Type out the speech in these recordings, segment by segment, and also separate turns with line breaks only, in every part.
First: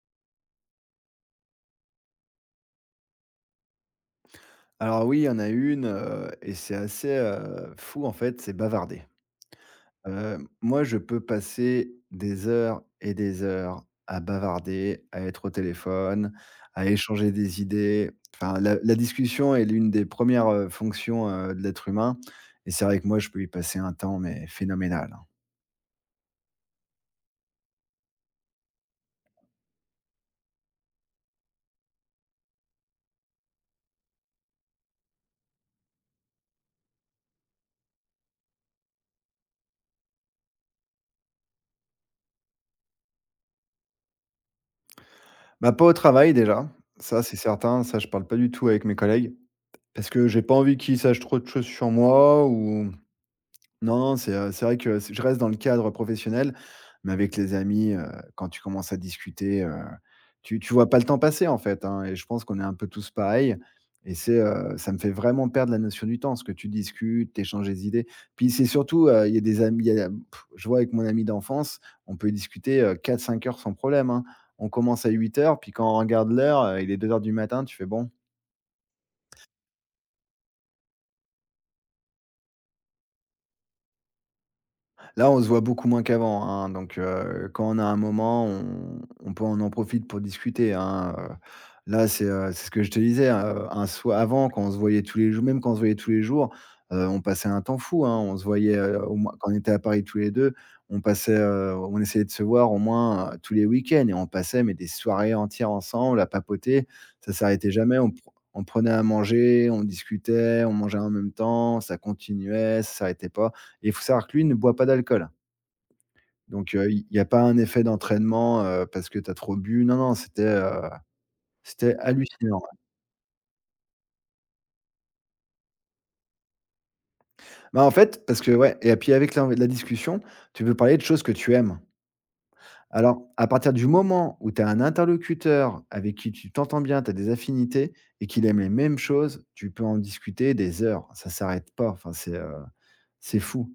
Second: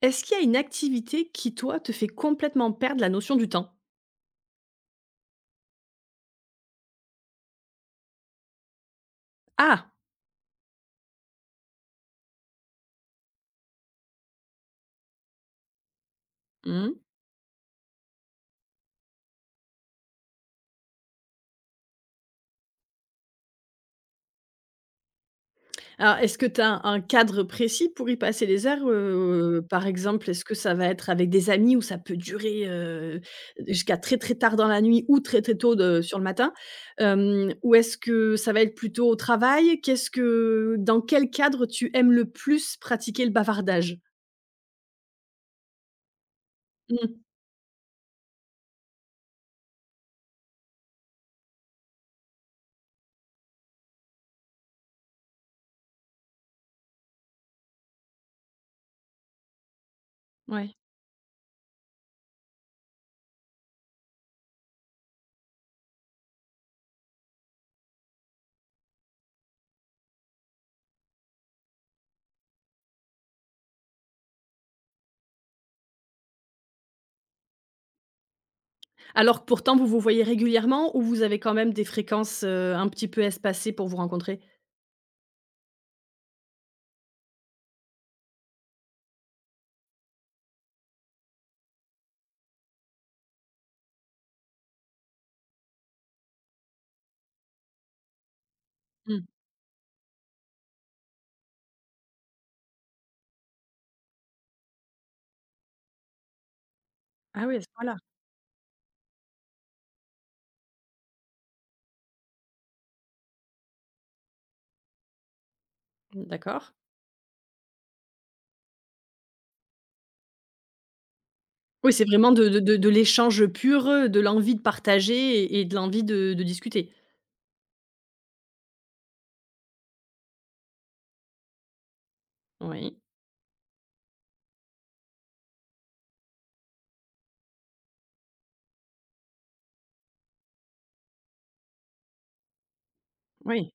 Est-ce qu'il y a une activité qui, toi, te fait complètement perdre la notion du temps?
Alors oui, il y en a une, et c'est assez, fou en fait, c'est bavarder.
Ah!
Moi je peux passer des heures et des heures à bavarder, à être au téléphone, à
Mmh.
échanger des idées. Enfin la discussion est l'une des premières res fonctions, de l'être humain, et c'est vrai que moi je peux y passer un temps mais phénoménal, hein.
Alors, est-ce que tu as un cadre précis pour y passer des heures? Par exemple, est-ce que ça va être avec des amis où ça peut durer, jusqu'à très, très tard dans la nuit ou très, très tôt de sur le matin? Ou est-ce que ça va être plutôt au travail? Qu'est-ce que dans quel cadre tu aimes le plus pratiquer le bavardage?
Bah, pas au travail déjà, ça
Mmh,
c'est certain, ça je parle pas du tout avec mes collègues, parce que j'ai pas envie qu'ils sachent trop de choses sur moi ou... Non, non, c'est vrai que c je reste dans le cadre professionnel, mais avec les amis, quand tu commences à discuter, tu
ouais.
vois pas le temps passer, en fait, hein, et je pense qu'on est un peu tous pareils, et ça me fait vraiment perdre la notion du temps, parce que tu discutes, t'échanges des idées. Puis c'est surtout, il y a des amis, il y a je vois avec mon ami d'enfance, on peut discuter, 4-5 heures sans problème, hein. On commence à huit heures, puis quand on regarde l'heure, il est deux heures du matin, tu fais: «Bon».
Alors que pourtant vous vous voyez régulièrement ou vous avez quand même des fréquences, un petit peu espacées pour vous rencontrer?
Là, on se voit beaucoup moins qu'avant, hein, donc quand on a un moment, on en profite pour discuter, hein. Là, c'est ce que je te disais, un soi avant quand on se voyait tous les jours, même quand on se voyait tous les jours, on passait un temps fou, hein. On se voyait, au
Mmh.
moins quand on était à Paris tous les 2. On essayait de se voir au moins, tous les week-ends, et on passait mais des soirées entières ensemble à papoter. Ça
Ah oui, à ce
s'arrêtait
point-là.
jamais, on prenait à manger, on discutait, on mangeait en même temps, ça continuait, ça s'arrêtait pas. Et il faut savoir que lui ne boit pas d'alcool.
Mmh,
Donc,
d'accord.
il y a pas un effet d'entraînement, parce que tu as trop bu. Non, non,
Oui,
c'était
c'est vraiment de de
hallucinant.
de de l'échange pur, de l'envie de partager et de l'envie de discuter?
Bah, en fait, parce que ouais, et puis avec la discussion, tu peux parler de choses que tu aimes.
Oui.
Alors, à partir du moment où tu as un interlocuteur avec qui tu t'entends bien, tu as des affinités et qu'il aime les mêmes choses, tu peux en discuter des heures. Ça s'arrête pas. Enfin, c'est
Oui.
fou.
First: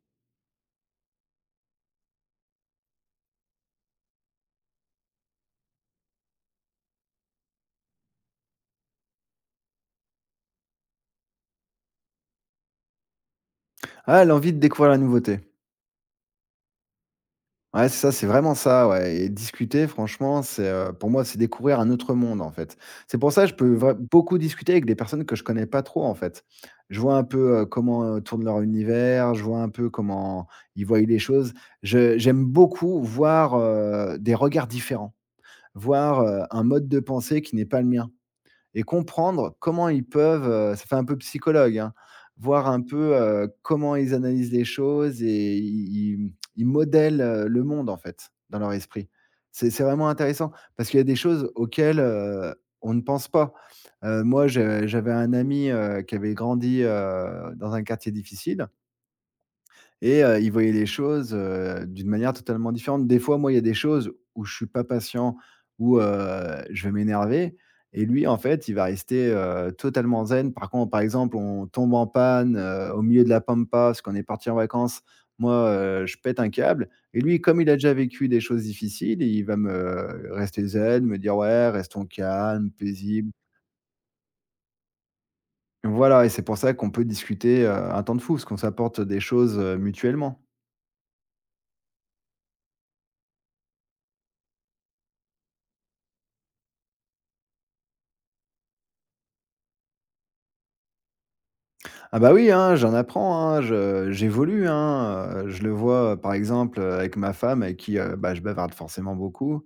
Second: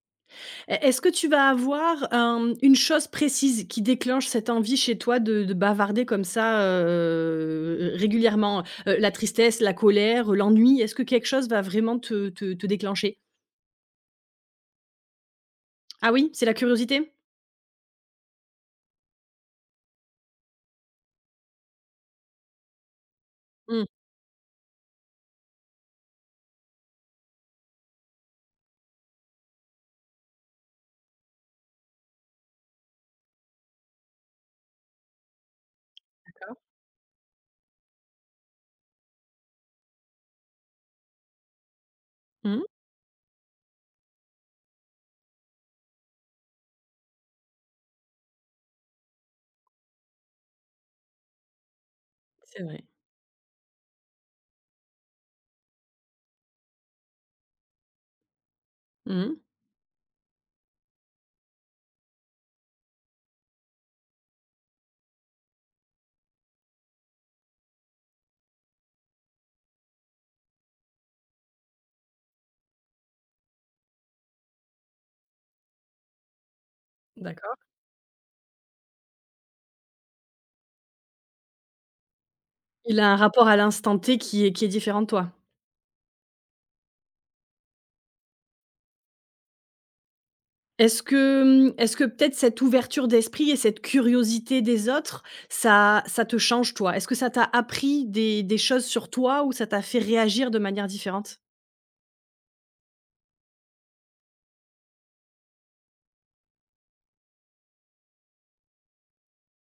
E est-ce que tu vas avoir, une chose précise qui déclenche cette envie chez toi de bavarder comme ça, régulièrement? La tristesse, la colère, l'ennui? Est-ce que quelque chose va vraiment te déclencher?
Ah, l'envie de découvrir la nouveauté.
Ah oui, c'est la curiosité?
Ouais, c'est ça, c'est vraiment ça, ouais, et discuter franchement, pour moi, c'est découvrir un autre monde, en fait. C'est pour ça que je peux
Mmh.
vrai beaucoup discuter avec des personnes que je connais pas trop, en fait. Je vois un peu, comment, tourne leur univers, je vois un peu comment ils voient les choses. Je j'aime beaucoup voir, des regards différents, voir,
D'accord.
un mode de pensée qui n'est pas le mien, et comprendre comment ils peuvent, ça fait un peu psychologue, hein,
Mmh.
voir un peu, comment ils analysent les choses et ils, mmh, ils modèlent, le monde en fait, dans leur esprit. C'est vraiment intéressant parce qu'il y a des choses auxquelles,
C'est vrai.
on ne pense pas. Moi, je j'avais un ami, qui avait grandi, dans un quartier difficile,
Mmh.
et il voyait les choses, d'une manière totalement différente. Des fois, moi, il y a des choses où je suis pas patient, où, je vais m'énerver, et lui, en fait, il va rester, totalement zen. Par contre, par exemple, on tombe en panne, au milieu de la pampa parce qu'on est parti en vacances. Moi, je pète un câble, et lui,
D'accord.
comme il a déjà vécu des choses difficiles, il va me rester zen, me dire: «Ouais, restons calmes,
Il a un
paisibles».
rapport à l'instant T qui est différent de toi?
Voilà, et c'est pour ça qu'on peut discuter, un temps de fou, parce qu'on s'apporte des choses, mutuellement.
Est-ce que peut-être cette ouverture d'esprit et cette curiosité des autres, ça te change toi? Est-ce que ça t'a appris des choses sur toi ou ça t'a fait réagir de manière différente?
Ah bah oui, hein, j'en apprends, hein, je j'évolue, hein, je le vois, par exemple, avec ma femme avec qui, bah, je bavarde forcément beaucoup,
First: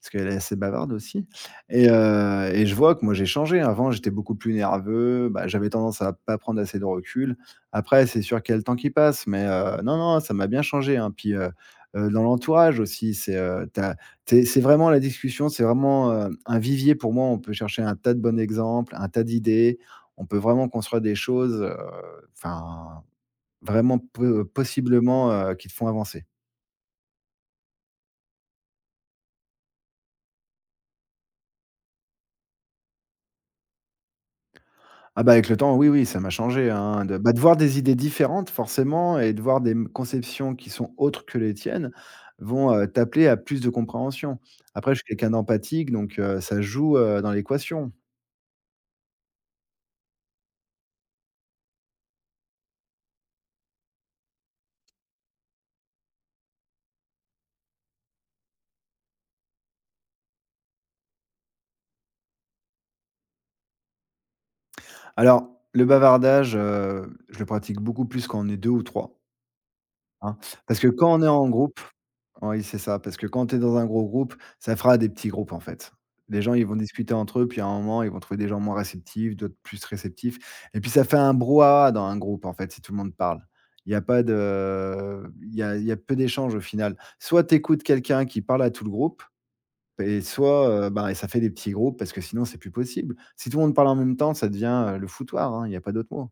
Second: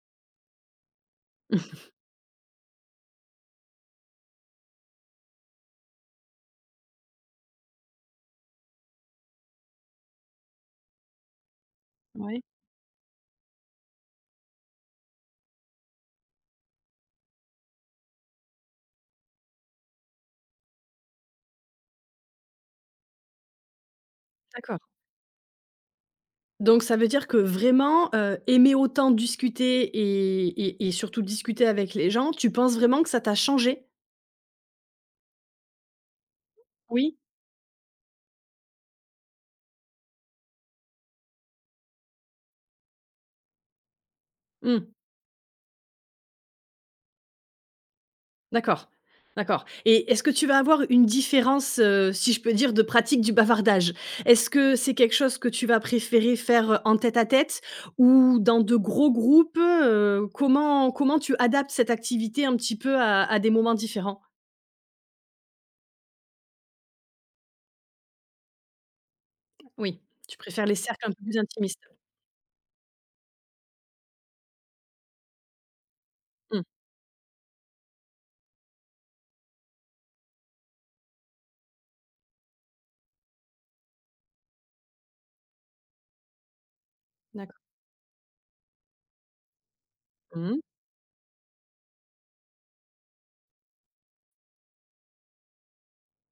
parce qu'elle est assez bavarde aussi, et je vois que moi j'ai changé. Avant, j'étais beaucoup plus nerveux, bah, j'avais tendance à pas prendre assez de recul. Après, c'est sûr qu'il y a le temps qui passe, mais non, non, ça m'a bien changé, hein. Dans
Oui,
l'entourage aussi, c'est, tu as c'est vraiment la discussion, c'est vraiment, un vivier pour moi. On peut chercher un tas de bons exemples, un tas d'idées. On peut vraiment construire des choses, enfin, vraiment peu
d'accord.
possiblement, qui te font avancer.
Donc ça veut dire que vraiment, aimer autant discuter et surtout discuter avec les gens, tu penses vraiment que ça t'a changé?
Ah bah, avec le temps, oui, oui, ça m'a changé, hein,
Oui.
de voir des idées différentes forcément, et de voir des m conceptions qui sont autres que les tiennes vont, t'appeler à plus de compréhension.
Mmh.
Après, je suis quelqu'un d'empathique, donc ça joue, dans l'équation.
D'accord, d'accord et est-ce que tu vas avoir une différence, si je peux dire, de pratique du bavardage? Est-ce que c'est quelque chose que tu vas préférer faire, en tête-à-tête ou dans de gros groupes? Comment tu adaptes cette activité un petit peu à des moments différents?
Alors, le bavardage, je le pratique beaucoup plus quand on est 2 ou 3,
Oui,
hein,
tu préfères les
parce que
cercles un
quand on
peu
est
plus
en groupe...
intimistes?
Oui, c'est ça, parce que quand tu es dans un gros groupe, ça fera des petits groupes, en fait. Les gens,
Mmh,
ils vont discuter entre eux, puis à un moment, ils vont trouver des gens moins réceptifs, d'autres plus réceptifs. Et puis, ça fait un brouhaha dans un groupe, en fait, si tout le monde parle. Il y a pas de. Il y a peu d'échanges au final. Soit tu
d'accord.
écoutes quelqu'un qui parle à tout le groupe, et
Mmh.
soit bah, ça fait des petits groupes, parce que sinon, c'est plus possible. Si tout le monde parle en même temps, ça devient le foutoir, hein, il n'y a pas d'autre mot.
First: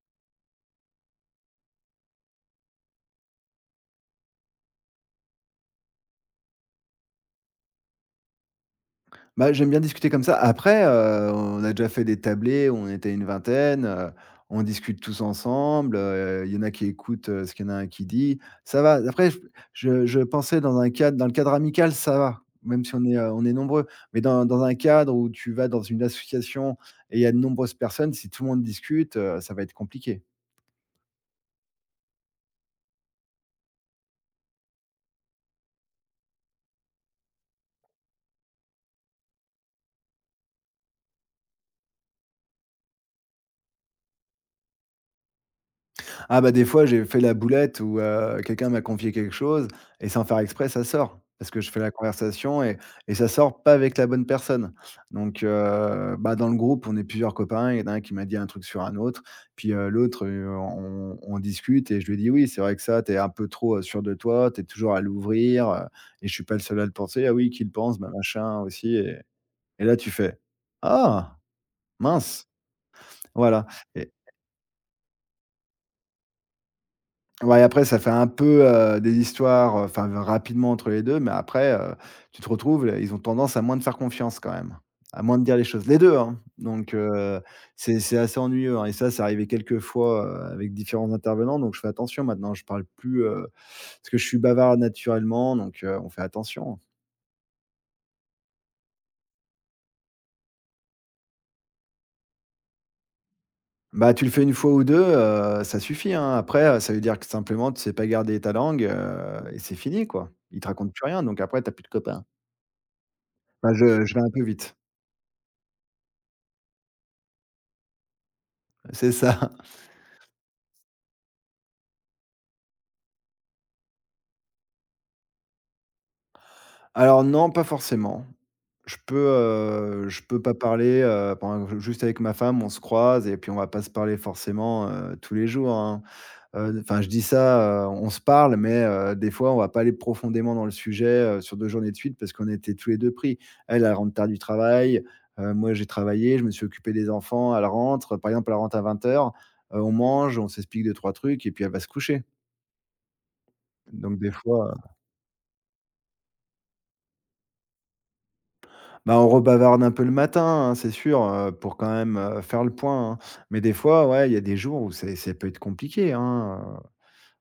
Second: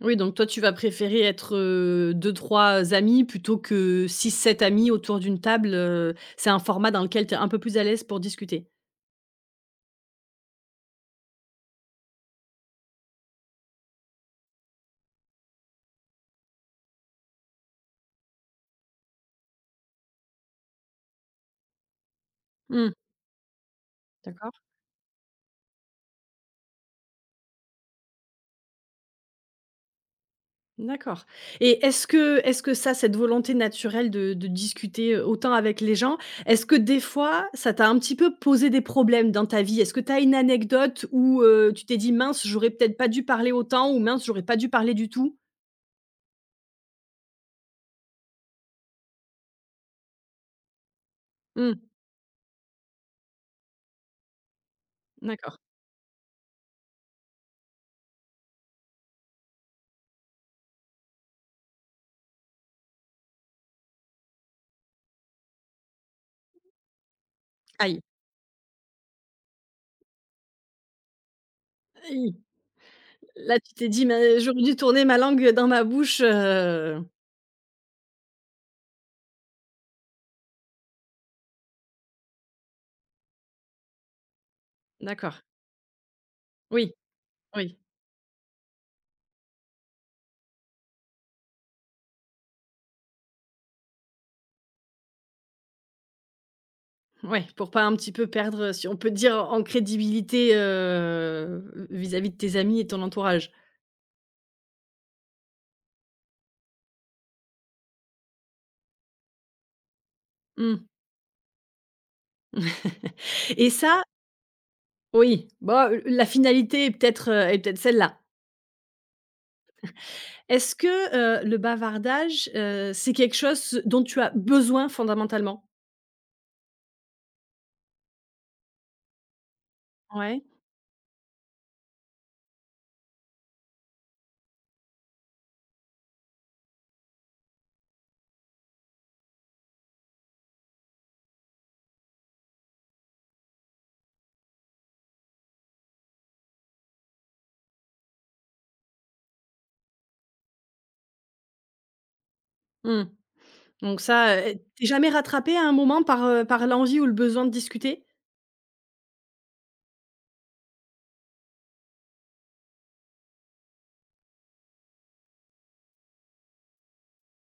Oui, donc toi, tu vas préférer être, 2-3 amis plutôt que six sept amis autour d'une table, c'est un format dans lequel tu es un peu plus à l'aise pour discuter?
Bah, j'aime bien discuter comme ça. Après, on a déjà fait des tablées, on était une vingtaine, on discute tous ensemble, il y en a qui écoutent, ce qu'il y en a un qui dit. Ça va, après je pensais dans le cadre amical, ça va, même
Mmh,
si on est nombreux. Mais dans
d'accord.
un cadre où tu vas dans une association et il y a de nombreuses personnes, si tout le monde discute, ça va être compliqué.
D'accord et est-ce que ça, cette volonté naturelle de discuter, autant avec les gens, est-ce que des fois, ça t'a un petit peu posé des problèmes dans ta vie? Est-ce que tu as une anecdote où, tu t'es dit: «Mince, j'aurais peut-être pas dû parler autant» ou «Mince, j'aurais pas dû parler du tout»?
Ah bah, des fois, j'ai fait la boulette où, quelqu'un m'a confié quelque chose et sans faire exprès, ça sort. Parce que je
Mmh,
fais la conversation, et ça sort pas avec la bonne personne. Donc,
d'accord.
bah, dans le groupe, on est plusieurs copains, il y en a un qui m'a dit un truc sur un autre, puis, l'autre, on discute et je lui dis: «Oui, c'est vrai que ça, t'es un peu trop, sûr de toi, t'es toujours à l'ouvrir, et je suis pas le seul à le penser. Ah oui, qui le pense?
Aïe,
Bah, machin aussi», et là, tu fais: «Ah
aïe,
mince!»
là,
Voilà.
tu t'es dit: «Mais j'aurais dû tourner ma langue dans ma bouche»,
Ouais, après, ça fait un peu, des histoires, enfin, rapidement entre les deux, mais après, ils ont tendance à moins te faire confiance quand même, à moins
d'accord.
de dire les choses. Les deux, hein,
Oui,
donc
oui,
c'est assez ennuyeux, hein, et ça, c'est arrivé quelques fois, avec différents intervenants, donc je fais attention maintenant. Je parle plus, parce que je suis bavard naturellement, donc on fait attention.
ouais, pour pas un petit peu perdre, si on peut dire, en crédibilité, vis-à-vis de tes amis et ton entourage.
Bah, tu le fais une fois ou deux, ça suffit, hein. Après, ça veut dire que simplement tu sais pas garder ta langue, et c'est fini, quoi. Ils te
Mmh.
racontent plus rien, donc après, t'as plus de copains.
Et
Bah,
ça,
je vais un peu vite.
oui. Bon, la finalité est peut-être, est peut-être celle-là.
C'est ça.
Est-ce que, le bavardage, c'est quelque chose dont tu as besoin fondamentalement?
Alors non, pas forcément. Je peux
Ouais.
pas parler, pendant que juste avec ma femme, on se croise et puis on va pas se parler forcément, tous les jours, hein. Enfin, je dis ça, on se parle, mais des fois, on va pas aller profondément dans le sujet, sur 2 journées de suite parce qu'on était tous les 2 pris. Elle, elle rentre tard du travail, moi, j'ai travaillé, je me suis occupé des enfants, elle rentre, par exemple, elle rentre à 20:00 heures. On mange, on s'explique 2 trois trucs et puis elle va se coucher.
Mmh. Donc
Donc des
ça,
fois,
tu jamais rattrapé à un moment par l'envie ou le besoin de discuter?
Bah, on rebavarde un peu le matin, hein, c'est sûr, pour quand même, faire le point, hein. Mais des fois, ouais, il y a des jours où c'est ça peut être compliqué, hein,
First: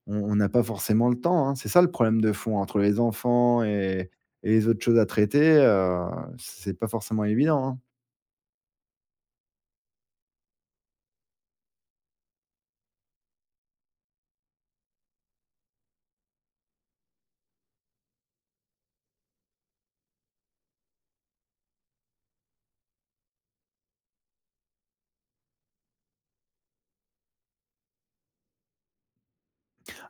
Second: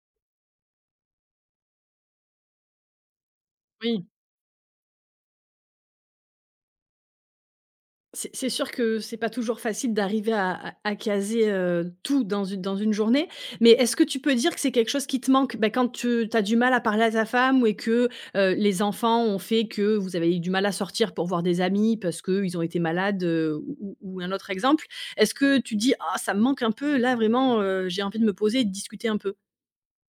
on n'a pas forcément le temps, hein. C'est ça le problème de fond entre les enfants,
Oui.
et les autres choses à traiter, c'est pas forcément évident, hein.
C'est sûr que c'est pas toujours facile d'arriver à caser, tout dans une journée, mais est-ce que tu peux dire que c'est quelque chose qui te manque? Bah, quand tu as du mal à parler à ta femme ou et que, les enfants ont fait que vous avez eu du mal à sortir pour voir des amis parce qu'ils ont été malades, ou un autre exemple. Est-ce que tu dis: «Ah ça me manque un peu là vraiment, j'ai envie de me poser et de discuter un peu»?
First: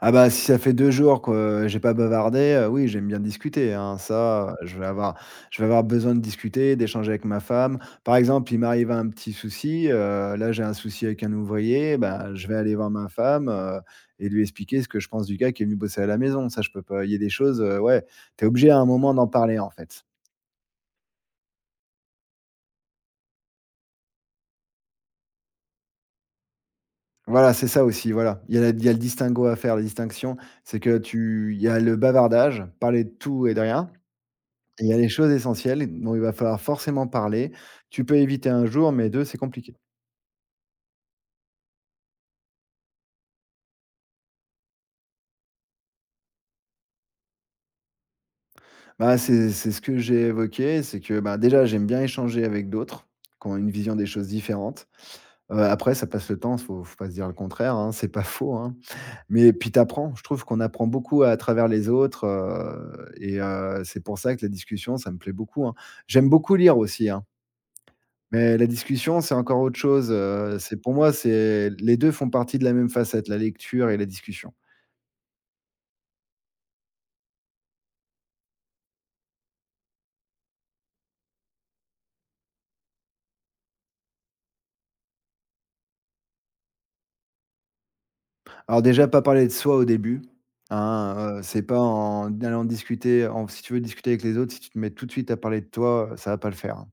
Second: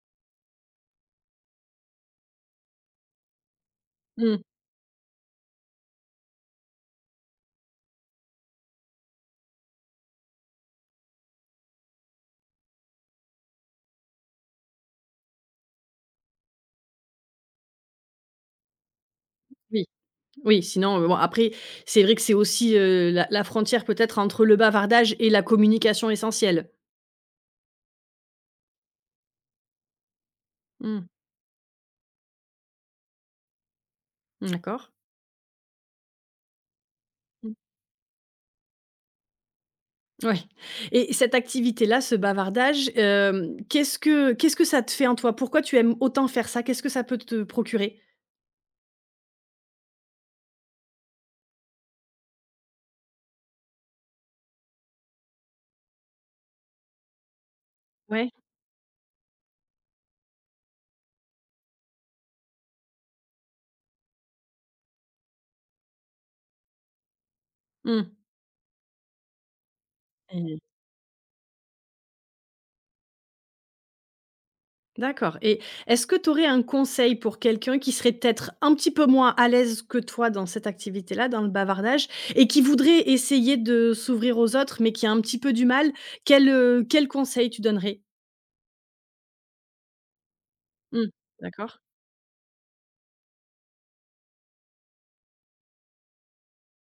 Ah bah, si ça fait 2 jours que j'ai pas bavardé, oui, j'aime bien discuter, hein.
Mmh,
Ça, je vais avoir besoin de discuter, d'échanger avec ma femme. Par exemple, il m'arrive un petit souci, là, j'ai un souci avec un ouvrier, bah, je vais aller voir ma femme, et lui expliquer ce que je pense du gars qui est venu bosser à la maison. Ça, je peux pas il y a des choses, ouais, tu es obligé à un moment d'en parler, en
oui,
fait.
oui, sinon, bon après c'est vrai que c'est aussi, la frontière peut-être entre le bavardage et la communication essentielle.
Voilà, c'est ça aussi, voilà. Il y a le distinguo à faire, la distinction, c'est que
Mmh,
tu il y a le bavardage, parler de tout et de rien. Il
d'accord.
y a les choses essentielles dont il va falloir forcément parler.
Mmh.
Tu peux éviter un jour, mais 2, c'est compliqué.
Ouais et cette activité-là, ce bavardage, hem, qu'est-ce que ça te fait en toi? Pourquoi tu aimes autant faire ça? Qu'est-ce que ça peut te procurer?
Bah, c'est ce que j'ai évoqué, c'est que, bah, déjà, j'aime bien échanger avec d'autres qui ont une vision des choses différentes. Après, ça passe le temps, faut pas se dire le contraire, hein, c'est pas
Ouais.
faux, hein. Mais puis t'apprends, je trouve qu'on apprend beaucoup à travers les autres, et c'est pour ça que la discussion, ça me plaît beaucoup, hein. J'aime beaucoup lire aussi, hein,
Mmh.
mais la discussion, c'est encore autre chose,
Mmh.
c'est pour moi, c'est les 2 font partie de la même facette, la lecture et la discussion.
D'accord et est-ce que tu aurais un conseil pour quelqu'un qui serait peut-être un petit peu moins à l'aise que toi dans cette activité-là, dans le bavardage et qui voudrait essayer de s'ouvrir aux autres, mais qui a un petit peu du mal? Quel conseil tu donnerais?
Alors déjà, pas parler de soi au début,
Mmh.
hein, c'est
D'accord,
pas en allant discuter en si tu veux discuter avec les autres, si tu te mets tout de suite à parler de toi, ça va pas le faire, hein.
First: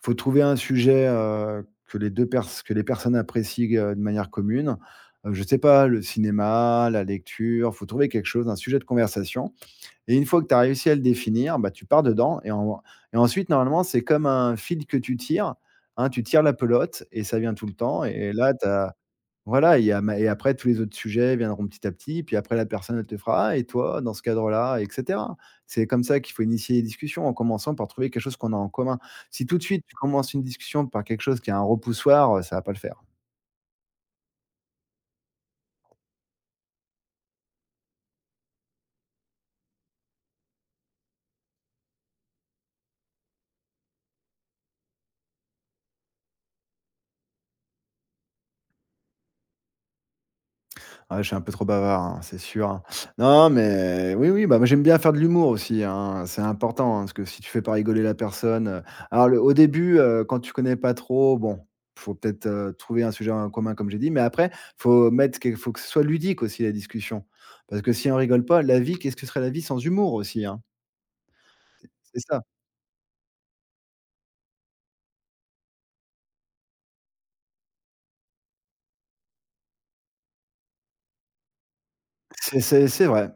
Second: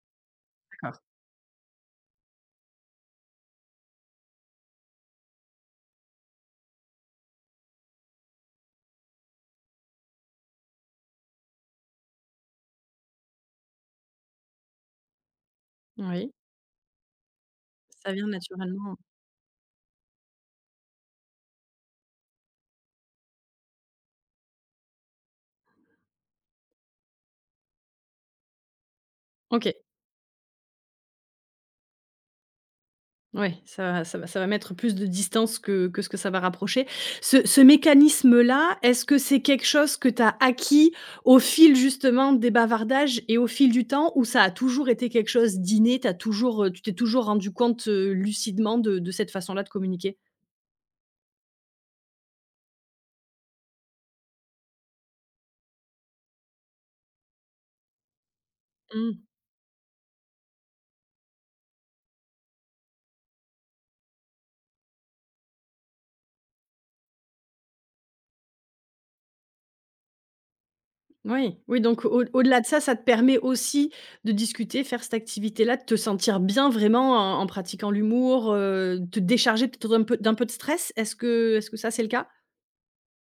Faut trouver un
d'accord.
sujet, que les personnes apprécient, de manière commune. Je sais pas, le cinéma, la lecture, faut trouver quelque chose, un sujet de conversation et une fois que tu as réussi à le définir, bah, tu pars dedans et ensuite normalement, c'est comme un fil que tu tires, hein, tu
Oui,
tires la pelote et ça vient tout le temps
ça vient
et là tu
naturellement.
voilà et après tous les autres sujets viendront petit à petit, puis après la personne elle te fera: «Ah et toi dans ce cadre-là?» et cetera. C'est comme ça qu'il faut initier les discussions, en commençant par trouver quelque chose qu'on a en commun. Si tout de
OK.
suite tu commences une discussion par quelque chose qui a un repoussoir, ça va pas le faire.
Ouais, ça va mettre plus de distance que ce que ça va rapprocher. Ce mécanisme-là, est-ce que c'est quelque chose que tu as acquis au fil justement des bavardages et au fil du temps ou ça a toujours été quelque chose d'inné? Tu t'es toujours rendu compte, lucidement de cette façon-là de communiquer?
Ouais, je suis un peu trop bavard, hein, c'est sûr, hein. Non, mais oui, oui, bah, moi, j'aime bien faire de l'humour aussi, hein, c'est important, hein, parce que si tu fais pas rigoler la personne,
Mmh.
alors le au début, quand tu connais pas trop, bon, faut peut-être, trouver un sujet en commun comme j'ai dit, mais après, faut que ce soit ludique aussi la discussion. Parce que si on rigole pas, la vie, qu'est-ce que serait la vie sans humour aussi, hein?
Oui, oui donc
C'est
au
ça.
au-delà de ça, ça te permet aussi de discuter, faire cette activité-là, de te sentir bien vraiment en pratiquant l'humour, te décharger peut-être d'un peu de stress. Est-ce que ça, c'est le cas?
C'est vrai.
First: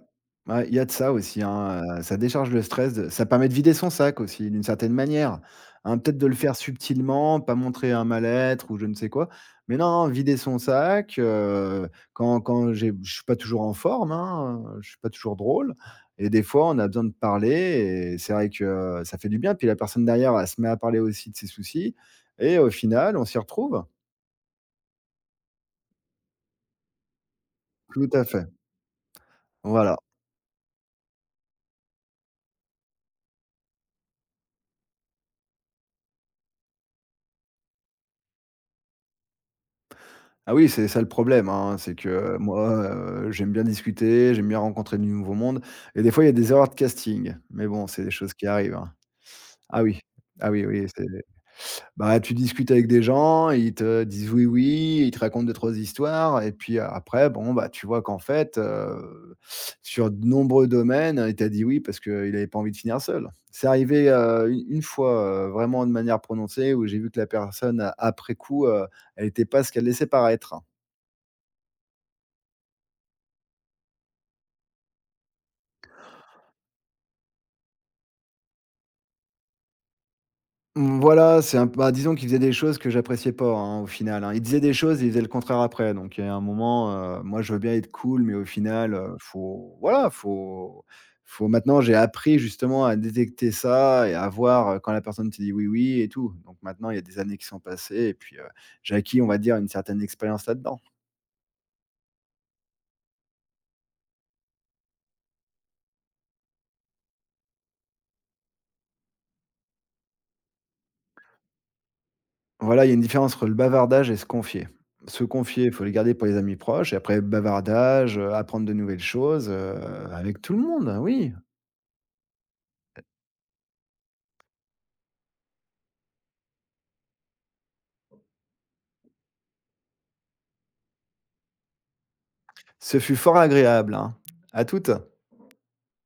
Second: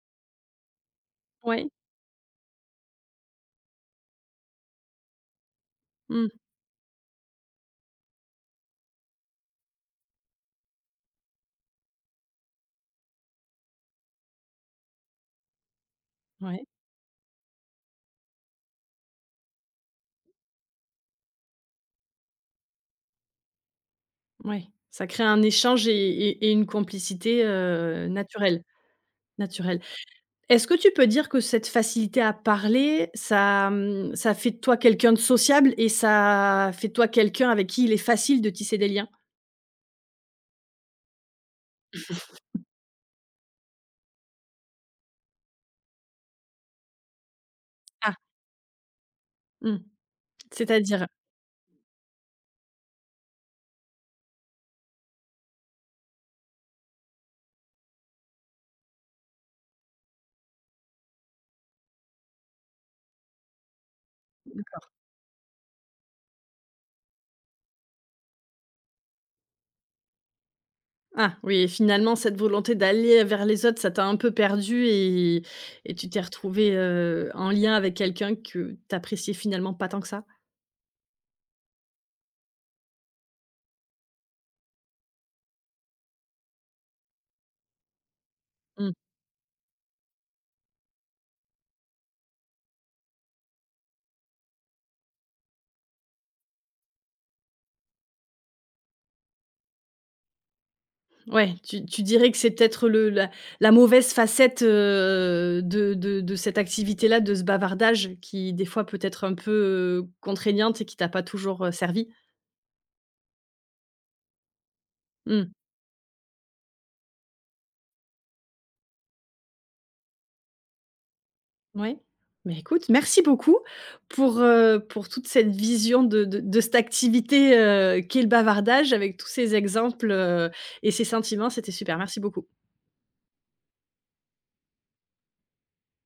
Ouais, il y a de ça aussi,
Oui.
hein, ça décharge le stress de ça permet de vider son sac aussi d'une certaine manière, hein, peut-être de le faire subtilement, pas montrer un mal-être ou je ne sais quoi, mais non, non, vider son sac, quand j'ai je suis pas toujours en forme, hein, je suis pas toujours drôle et des
Ouais,
fois, on a besoin de parler et c'est vrai que ça fait du bien. Puis la personne derrière, elle se met à parler aussi de ses soucis et au final, on s'y retrouve.
ouais, ça crée un échange et une complicité,
Tout à fait.
naturelle, naturelle.
Voilà.
Est-ce que tu peux dire que cette facilité à parler, ça fait de toi quelqu'un de sociable et ça fait de toi quelqu'un avec qui il est facile de tisser des liens?
Ah oui, c'est ça le problème, hein, c'est que moi, j'aime bien discuter, j'aime bien rencontrer du nouveau monde et des fois, il y a des erreurs de casting, mais bon, c'est des
Ah,
choses qui arrivent, hein.
mmh,
Ah oui, ah oui, oui, c'est
c'est-à-dire?
bah, tu discutes avec des gens, ils te disent: «Oui, oui», ils te racontent 2-3 histoires et puis après, bon, bah, tu vois qu'en fait, sur de nombreux domaines, il t'a dit oui parce qu'il avait pas envie de finir seul. C'est arrivé, u une fois, vraiment de manière prononcée où j'ai vu que la personne après coup, elle était pas ce qu'elle laissait paraître, hein.
Ah oui, finalement cette volonté d'aller vers les autres, ça t'a un peu perdu et tu t'es retrouvé en lien avec quelqu'un que tu appréciais finalement pas tant que ça?
Mmh, voilà, c'est un bah, disons qu'il faisait des choses que j'appréciais pas, hein, au final, hein. Il disait des choses il faisait le contraire après, donc il y a un moment, moi je veux bien être cool, mais au
Mmh.
final, faut voilà, faut maintenant j'ai appris justement à détecter ça et à voir, quand la personne te dit: «Oui, oui» et tout. Donc maintenant, il y a des années qui sont passées et puis, j'ai acquis, on va dire, une certaine expérience là-dedans.
Ouais, tu dirais que c'est peut-être le la la mauvaise facette, de cette activité-là, de ce bavardage qui, des fois, peut être un peu, contraignante et qui t'a pas toujours, servi?
Voilà, il y a une différence entre le bavardage et se confier. Se
Mmh,
confier, il faut le garder pour les amis proches et après bavardage, apprendre de nouvelles choses, avec tout le monde, oui.
ouais. Mais écoute, merci beaucoup pour toute cette vision de cette activité, qu'est le bavardage avec tous ces exemples, et ces sentiments. C'était super, merci beaucoup.
Ce fut fort agréable, hein. À toutes.